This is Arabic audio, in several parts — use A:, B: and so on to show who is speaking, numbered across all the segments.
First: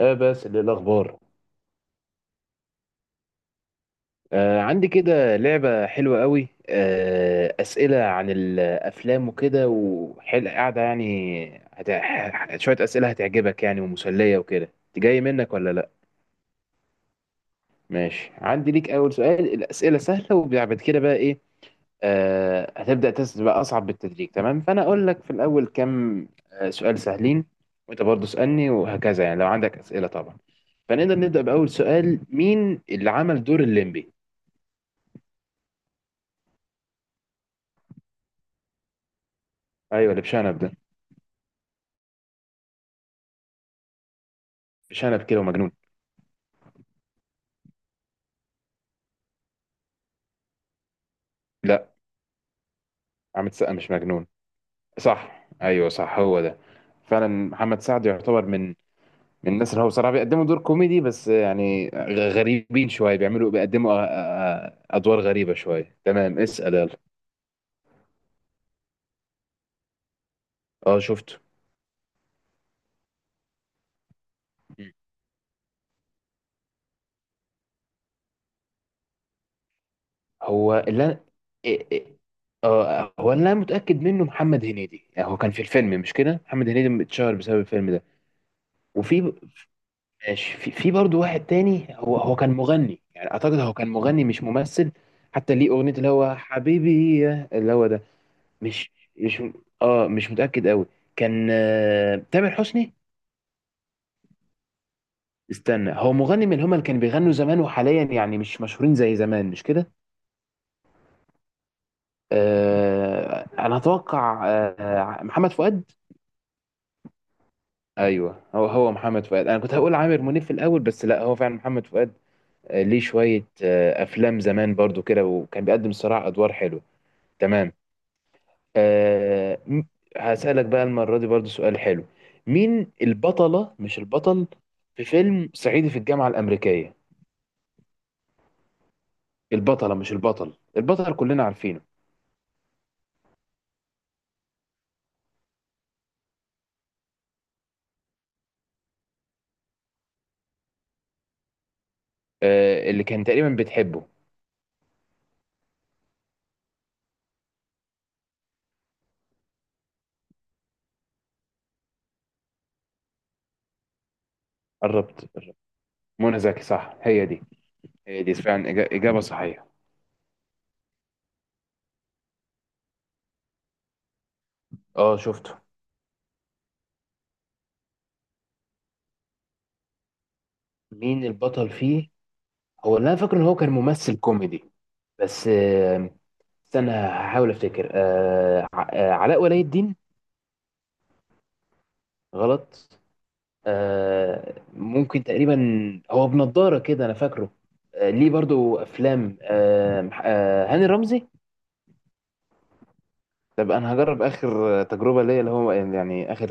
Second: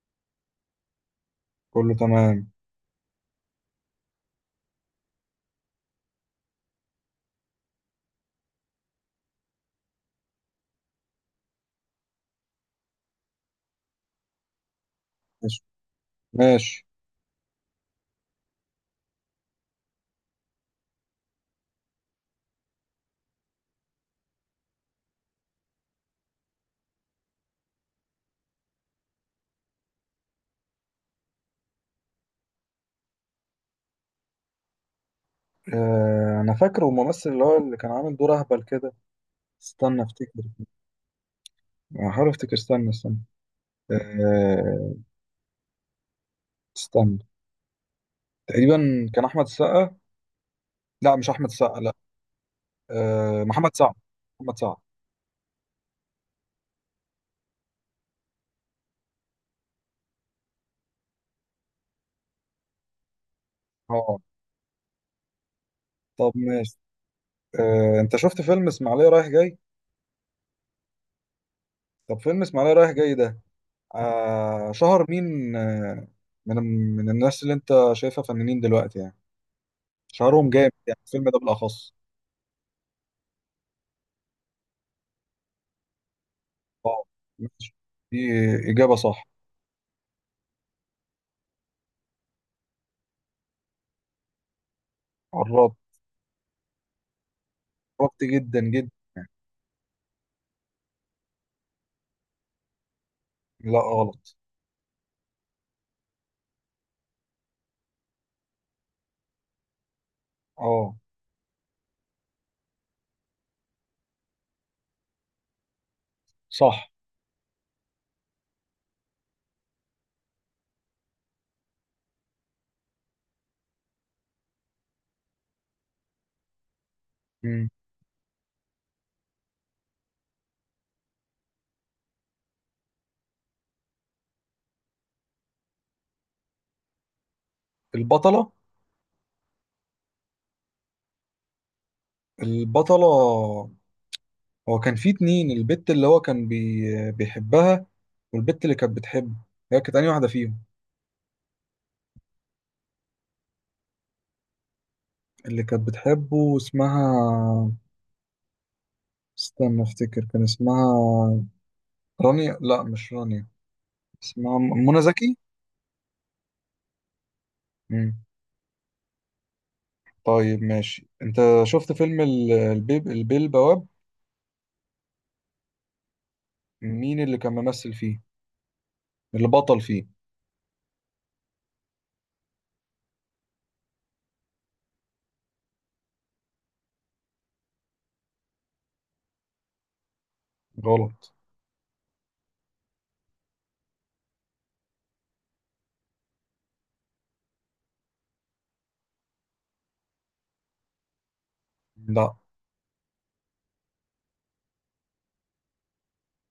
A: بس للأخبار.
B: كله تمام.
A: عندي كده لعبة حلوة قوي، أسئلة عن الأفلام وكده وحل قاعدة يعني شوية أسئلة هتعجبك يعني ومسلية وكده، جاي منك
B: ماشي.
A: ولا لأ؟
B: ماشي.
A: ماشي، عندي ليك أول سؤال، الأسئلة سهلة وبعد كده بقى إيه، هتبدأ تسأل بقى أصعب بالتدريج، تمام؟ فأنا أقول لك في الأول كام سؤال سهلين، وأنت برضه اسألني وهكذا يعني، لو عندك أسئلة طبعا. فنقدر نبدأ بأول سؤال، مين اللي عمل دور الليمبي؟
B: انا فاكره الممثل اللي هو اللي كان عامل دور اهبل كده. استنى
A: ايوه، اللي
B: افتكر.
A: بشنب ده،
B: احاول افتكر. استنى استنى. آه
A: بشنب كده ومجنون.
B: استنى. تقريبا كان احمد السقا. لا، مش احمد السقا.
A: لا،
B: لا.
A: عامل سقا
B: محمد
A: مش
B: سعد.
A: مجنون.
B: محمد سعد.
A: صح، ايوه صح، هو ده. فعلا محمد سعد يعتبر من من الناس اللي هو بصراحه بيقدموا دور كوميدي بس يعني غريبين شويه، بيعملوا بيقدموا
B: اه،
A: ادوار غريبه شويه.
B: طب
A: تمام، اسال
B: ماشي.
A: يلا.
B: انت شفت فيلم اسماعيليه رايح جاي؟
A: اه شفته.
B: طب فيلم اسماعيليه رايح جاي ده،
A: مم.
B: شهر مين من من الناس اللي انت شايفها فنانين دلوقتي، يعني شهرهم جامد،
A: هو
B: يعني
A: اللي انا
B: الفيلم ده
A: إيه-
B: بالاخص.
A: إيه- اه، هو اللي انا متاكد منه محمد هنيدي، يعني هو كان في الفيلم مش كده؟ محمد هنيدي اتشهر بسبب
B: ماشي.
A: الفيلم ده.
B: دي اجابه صح.
A: وفي ماشي، في برضه واحد تاني، هو كان مغني يعني، اعتقد هو كان مغني مش ممثل، حتى ليه
B: قربت.
A: اغنيه اللي هو حبيبي اللي هو ده.
B: قربت جدا جدا.
A: مش مش اه مش متاكد قوي. كان تامر حسني.
B: لا، غلط.
A: استنى، هو مغني، من هما اللي كانوا بيغنوا زمان وحاليا يعني مش مشهورين زي زمان، مش كده؟
B: اه،
A: انا اتوقع محمد فؤاد.
B: صح.
A: ايوه هو هو محمد فؤاد، انا كنت هقول عامر منيب في الاول بس لا، هو فعلا محمد فؤاد. ليه شويه افلام زمان برضو كده، وكان بيقدم صراع ادوار حلو.
B: مم.
A: تمام. أه م- هسألك بقى المرة دي برضو سؤال حلو، مين البطلة مش البطل في فيلم صعيدي في الجامعة الأمريكية؟
B: البطلة.
A: البطلة مش البطل، البطل كلنا عارفينه.
B: البطلة. هو كان في اتنين، البت اللي هو كان بيحبها، والبت اللي كانت بتحبه، هي كانت أنهي واحدة فيهم؟
A: أه اللي كان تقريبا بتحبه.
B: اللي كانت بتحبه اسمها، استنى افتكر، كان اسمها رانيا. لا، مش رانيا. اسمها منى
A: قربت.
B: زكي.
A: منى زكي صح، هي دي.
B: مم.
A: هي دي فعلا إجابة صحيحة.
B: طيب ماشي. انت شفت فيلم ال- البيب البيه البواب؟
A: اه شفته.
B: مين اللي كان ممثل فيه؟ اللي بطل فيه؟
A: مين البطل فيه؟ هو اللي أنا فاكره إن هو كان ممثل كوميدي، بس استنى هحاول أفتكر. أه ع- آه، علاء ولي الدين.
B: غلط.
A: غلط؟ ممكن، تقريبا هو بنضارة كده انا فاكره. ليه برضو افلام، هاني رمزي.
B: لا،
A: طب انا هجرب اخر تجربة ليا، اللي هو يعني اخر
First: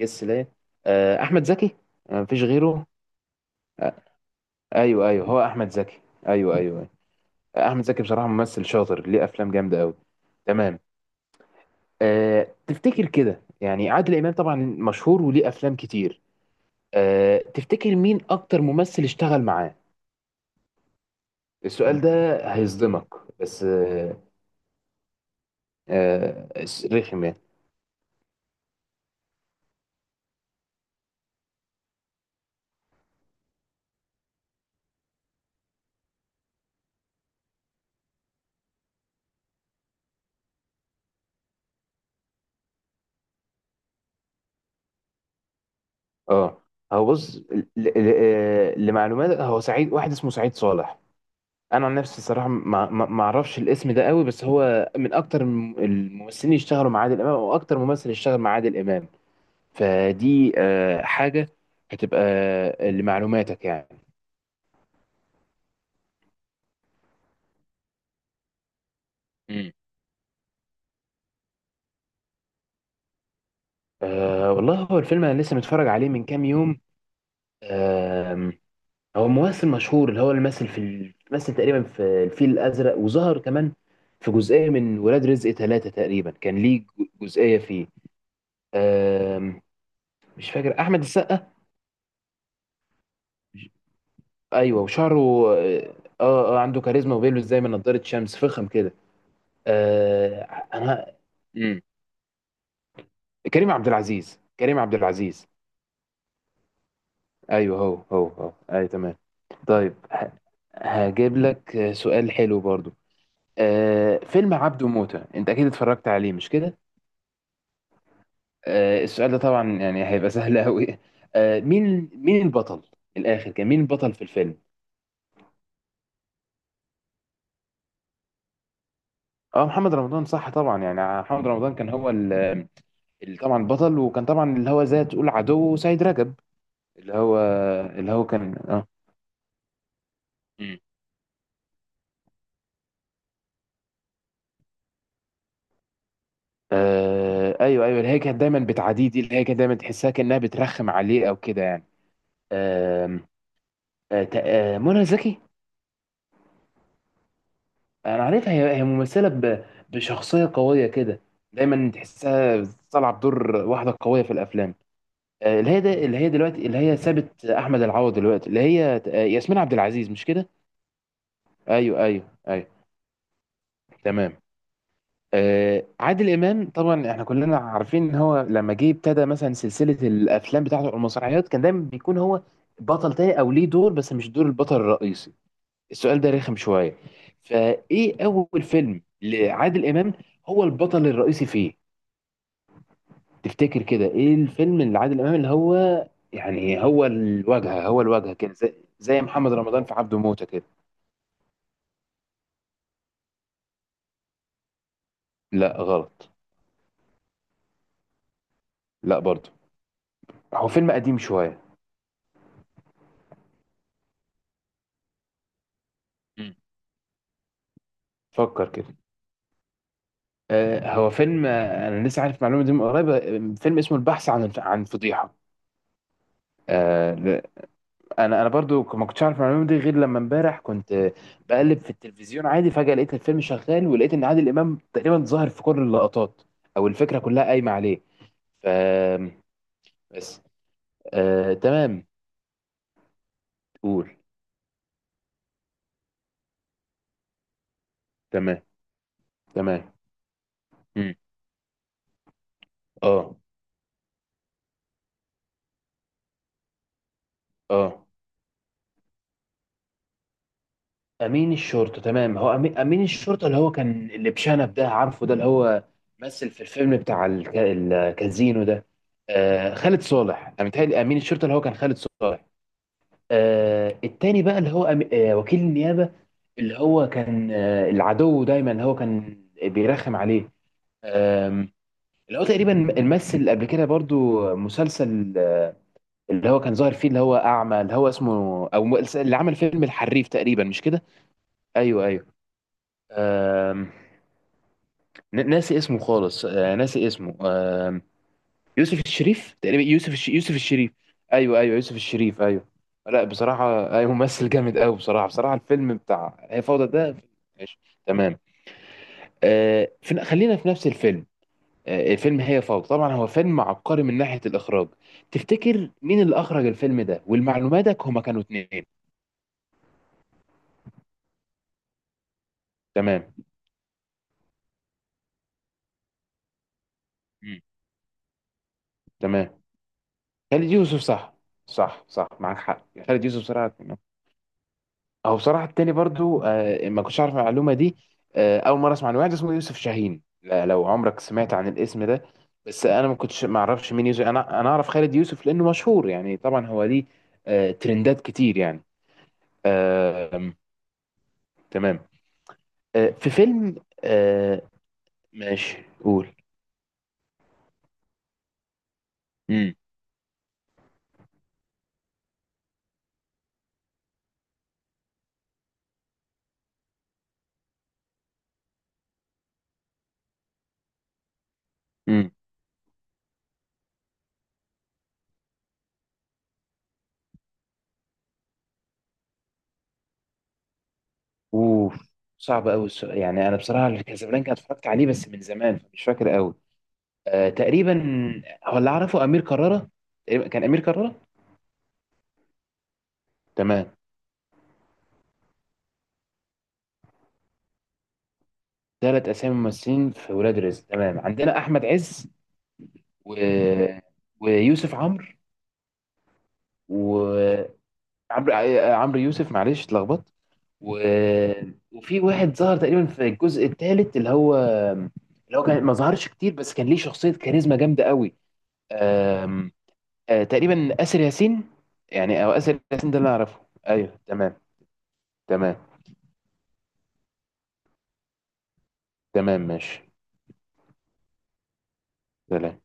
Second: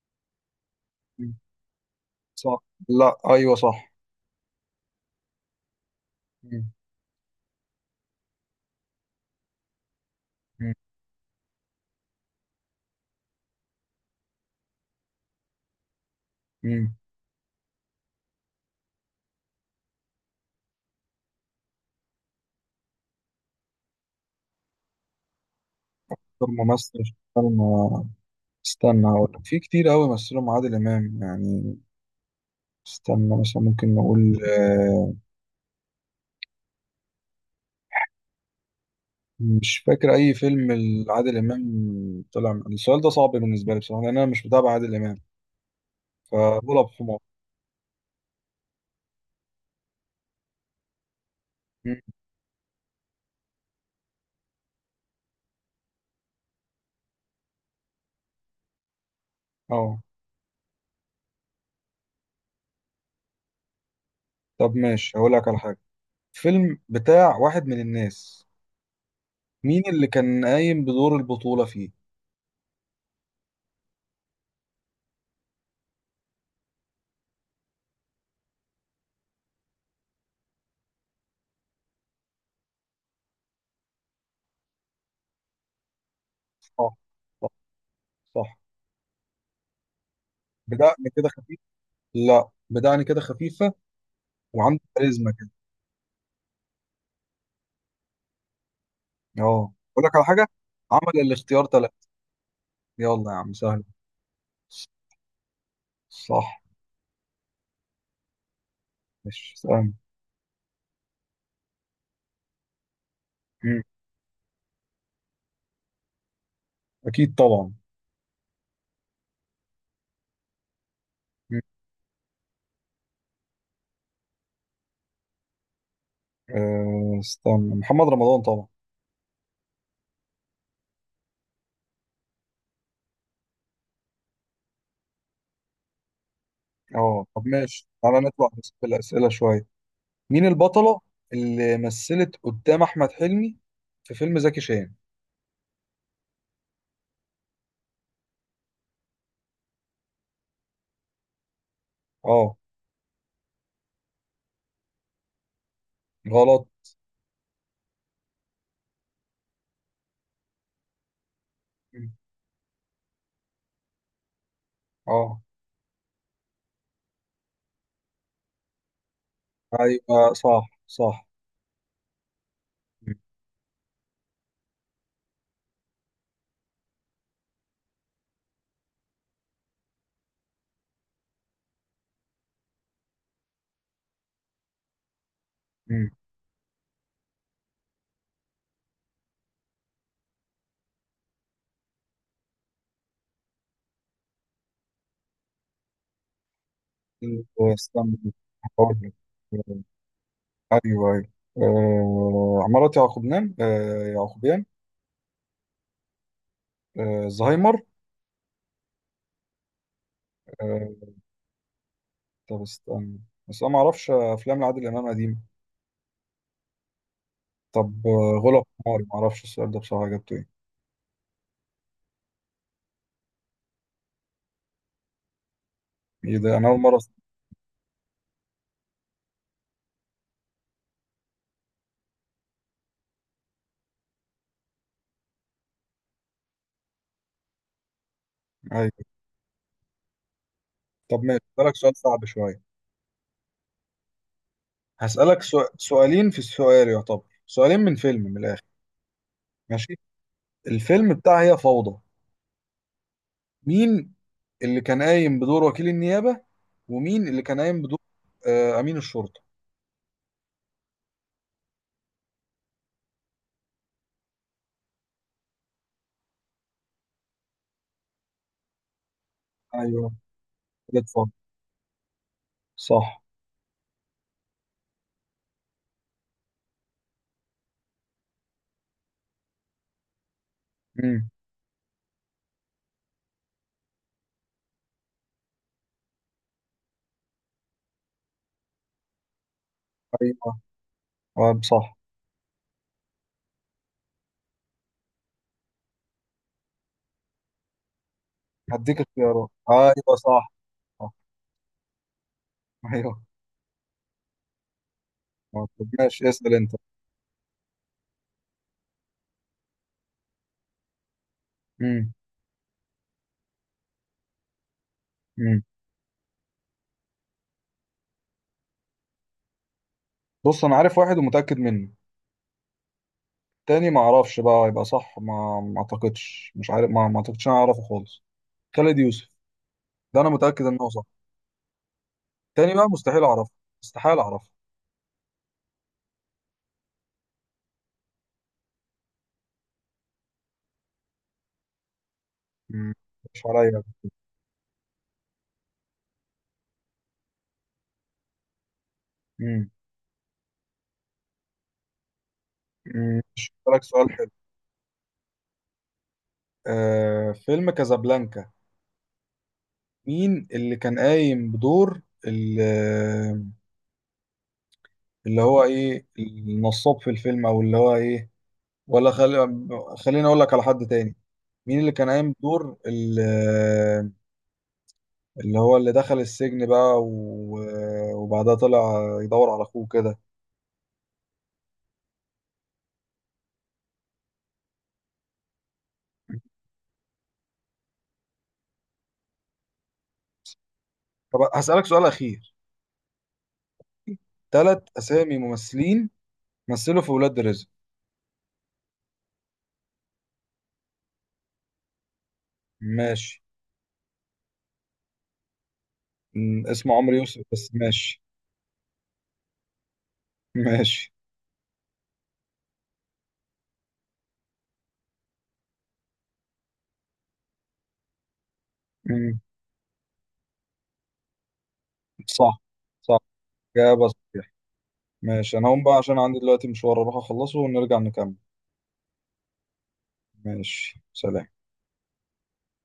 A: جس ليا. احمد زكي. مفيش
B: صح.
A: غيره.
B: لا، ايوه، صح.
A: آه، ايوه ايوه، هو احمد زكي. ايوه
B: مم.
A: ايوه، أيوة. احمد زكي بصراحة ممثل شاطر، ليه افلام جامدة قوي.
B: مم.
A: تمام. أه تفتكر كده يعني، عادل امام طبعا مشهور وليه افلام كتير،
B: مم.
A: أه تفتكر مين اكتر ممثل اشتغل معاه؟ السؤال ده هيصدمك بس آه،
B: دور ممثل؟
A: رخم يعني.
B: استنى. استنى هقول لك، في كتير قوي مثلهم عادل امام يعني. استنى، مثلا ممكن نقول، مش فاكر اي فيلم لعادل امام. السؤال ده صعب بالنسبه لي بصراحه، لان انا مش متابع عادل امام،
A: اه.
B: فبقول
A: هو
B: بحمار.
A: بص لمعلومات، هو سعيد، واحد اسمه سعيد صالح. انا عن
B: مم.
A: نفسي الصراحه ما اعرفش الاسم ده قوي، بس هو من اكتر الممثلين اللي اشتغلوا مع عادل امام، او اكتر ممثل اشتغل مع عادل امام.
B: اه.
A: فدي حاجه هتبقى لمعلوماتك يعني.
B: طب ماشي، هقول لك على حاجه. فيلم بتاع واحد من الناس،
A: مم.
B: مين اللي كان قايم بدور البطوله فيه؟
A: والله هو الفيلم انا لسه متفرج عليه من كام يوم. هو ممثل مشهور، اللي هو اللي مثل في مثل تقريبا في الفيل الازرق، وظهر كمان في جزئيه من ولاد رزق ثلاثة تقريبا، كان ليه
B: صح. صح.
A: جزئيه فيه.
B: صح.
A: آم، مش فاكر، احمد
B: بدقن كده
A: السقا؟
B: خفيف. لا، بدقن كده خفيفه. وعنده
A: ايوه وشعره.
B: كاريزما كده.
A: اه اه، عنده كاريزما وبيلبس زي ما نضاره شمس فخم كده.
B: اه، اقول لك على
A: آه
B: حاجه.
A: انا.
B: عمل الاختيار
A: مم.
B: ثلاثة. يلا يا عم،
A: كريم
B: سهل.
A: عبد العزيز، كريم عبد العزيز.
B: صح.
A: ايوه هو هو هو، ايوه تمام.
B: مش سهل.
A: طيب هجيب لك سؤال حلو برضو،
B: مم.
A: فيلم عبده موتة انت اكيد اتفرجت عليه مش كده؟
B: اكيد طبعا.
A: السؤال ده طبعا يعني هيبقى سهل قوي.
B: مم.
A: مين مين البطل؟ من الاخر، كان مين البطل في الفيلم؟
B: استنى، محمد رمضان طبعا.
A: اه محمد رمضان صح، طبعا يعني محمد رمضان كان هو طبعا البطل، وكان طبعا اللي هو زي تقول عدو سيد رجب. اللي
B: اه،
A: هو
B: طب ماشي.
A: اللي
B: تعالى
A: هو
B: نطلع
A: كان
B: بس في
A: اه.
B: الاسئله شويه. مين
A: مم.
B: البطله اللي مثلت قدام احمد حلمي في فيلم زكي شان؟
A: ايوه ايوه، اللي هي كانت دايما بتعاديه دي، اللي هي كانت دايما تحسها كانها بترخم عليه او كده يعني.
B: اه،
A: آم، آه، تق- آه، منى زكي.
B: غلط.
A: انا عارفها، هي هي ممثله بشخصيه قويه كده، دايما
B: مم.
A: تحسها طالعه بدور واحده قويه في الافلام.
B: اه،
A: اللي هي ده اللي هي دلوقتي اللي هي سابت احمد العوض دلوقتي، اللي هي ياسمين عبد العزيز
B: ايوه،
A: مش كده؟
B: صح، صح.
A: ايوه ايوه ايوه.
B: مم.
A: تمام. عادل امام طبعا احنا كلنا عارفين ان هو لما جه ابتدى مثلا سلسله الافلام بتاعته أو المسرحيات، كان دايما بيكون هو بطل تاني او ليه دور بس مش دور البطل الرئيسي. السؤال ده رخم شوية، فايه اول فيلم لعادل امام هو البطل الرئيسي فيه؟ تفتكر كده، ايه الفيلم اللي عادل امام اللي هو يعني هو
B: مم.
A: الواجهة، هو
B: استنى
A: الواجهة كده زي،
B: هقول
A: زي محمد
B: لك.
A: رمضان في عبده موتة كده.
B: ايوه، ايوه. عمارة يعقوبيان، يعقوبيان.
A: لا غلط.
B: زهايمر.
A: لا برضه. هو فيلم
B: آه
A: قديم شوية.
B: طب استنى، بس انا ما اعرفش افلام لعادل امام قديمه.
A: مم.
B: طب غلا
A: فكر كده.
B: قماري، ما اعرفش السؤال ده بصراحه جبته ايه.
A: هو فيلم، انا لسه عارف معلومة دي من قريب، فيلم اسمه البحث عن عن فضيحة.
B: ايه ده؟ انا اول مره أسمع.
A: آه انا برضو ما كنتش عارف المعلومه دي غير لما امبارح كنت بقلب في التلفزيون عادي، فجاه لقيت الفيلم شغال، ولقيت ان عادل امام تقريبا ظاهر في كل اللقطات او الفكره كلها قايمه عليه. ف
B: ايوه.
A: بس.
B: طب ماشي، هسألك سؤال
A: تمام،
B: صعب شويه.
A: قول.
B: هسألك سؤالين في السؤال، يعتبر سؤالين من فيلم من الاخر.
A: تمام تمام.
B: ماشي. الفيلم
A: مم.
B: بتاع هي فوضى،
A: اه.
B: مين اللي كان قايم بدور وكيل النيابه؟ ومين اللي كان قايم بدور
A: اه،
B: امين الشرطه؟
A: امين الشرطه تمام. هو امين، أمين الشرطه اللي هو كان اللي بشنب ده، عارفه ده اللي هو مثل في الفيلم بتاع الكازينو ده. خالد
B: ايوه،
A: صالح، انا متهيألي
B: خالد
A: امين
B: صالح.
A: الشرطه اللي هو كان خالد صالح.
B: صح.
A: آه التاني بقى اللي هو وكيل النيابة، اللي هو كان العدو دايما اللي هو كان بيرخم عليه.
B: مم.
A: آم، اللي هو تقريبا مثل قبل كده برضو مسلسل اللي هو كان ظاهر فيه اللي هو أعمى، اللي هو اسمه اللي عمل فيلم الحريف
B: ايوه،
A: تقريبا مش كده؟
B: اه، صح.
A: أيوه أيوه. آم، ناسي اسمه خالص، آه ناسي اسمه.
B: هديك
A: يوسف
B: اختيارات.
A: الشريف تقريبا،
B: ايوه، صح،
A: يوسف الشريف.
B: صح.
A: ايوه ايوه يوسف الشريف ايوه.
B: ايوه.
A: لا بصراحه ايوه، ممثل جامد قوي بصراحه، بصراحه
B: طب
A: الفيلم
B: ماشي،
A: بتاع
B: اسال
A: هي
B: انت.
A: فوضى ده. ماشي تمام. خلينا في نفس الفيلم،
B: امم
A: الفيلم هي فوضى، طبعا هو فيلم عبقري من ناحيه الاخراج،
B: امم
A: تفتكر مين اللي اخرج الفيلم ده؟ والمعلوماتك هما كانوا اتنين.
B: بص، انا عارف واحد ومتاكد منه.
A: تمام.
B: تاني ما اعرفش بقى، يبقى صح. ما اعتقدش، مش عارف. ما اعتقدش انا
A: مم.
B: اعرفه خالص. خالد يوسف.
A: تمام،
B: ده انا
A: خالد
B: متاكد انه
A: يوسف
B: صح.
A: صح. صح صح معاك
B: تاني بقى
A: حق،
B: مستحيل
A: خالد يوسف
B: اعرفه.
A: بصراحه.
B: مستحيل اعرفه.
A: هو بصراحة التاني برضو ما كنتش عارف المعلومة دي، أول مرة أسمع عن واحد اسمه يوسف شاهين، لو عمرك سمعت عن الاسم ده، بس
B: امم
A: أنا ما
B: مش
A: كنتش ما
B: عليا.
A: أعرفش مين يوسف، أنا أعرف خالد يوسف لأنه مشهور يعني، طبعا هو ليه ترندات كتير يعني.
B: امم
A: آه آم، تمام.
B: امم
A: في فيلم.
B: لك سؤال حلو.
A: آه ماشي، قول.
B: فيلم كازابلانكا.
A: امم.
B: مين اللي كان قايم بدور ال- اللي هو ايه النصاب في الفيلم؟ او اللي هو ايه؟ ولا خلي، خليني اقول لك على حد تاني. مين اللي كان
A: امم.
B: قايم بدور اللي هو اللي دخل السجن بقى وبعدها طلع يدور على اخوه كده؟
A: أوف، صعب أوي السؤال يعني، أنا بصراحة كازابلانكا اتفرجت عليه بس من زمان فمش فاكر أوي. تقريبا هو اللي أعرفه أمير كرارة، تقريباً كان أمير كرارة.
B: طب هسألك سؤال اخير.
A: تمام.
B: ثلاث اسامي ممثلين مثلوا في ولاد رزق.
A: ثلاث اسامي ممثلين في ولاد رزق تمام، عندنا احمد عز، و...
B: ماشي.
A: ويوسف عمرو،
B: اسمه عمرو يوسف
A: وعمرو،
B: بس. ماشي.
A: عمرو يوسف، معلش اتلخبطت. و...
B: ماشي.
A: وفي واحد ظهر تقريبا في الجزء الثالث اللي هو، اللي هو كان ما ظهرش كتير بس كان ليه شخصية كاريزما جامدة قوي.
B: م،
A: أم... أه تقريبا آسر ياسين، يعني او
B: صح،
A: آسر ياسين
B: صح.
A: ده اللي اعرفه،
B: إجابة
A: ايوه
B: صحيحة.
A: تمام.
B: ماشي، انا
A: تمام
B: هقوم بقى عشان عندي دلوقتي مشوار اروح اخلصه ونرجع نكمل.
A: تمام، ماشي
B: ماشي، سلام.
A: سلام.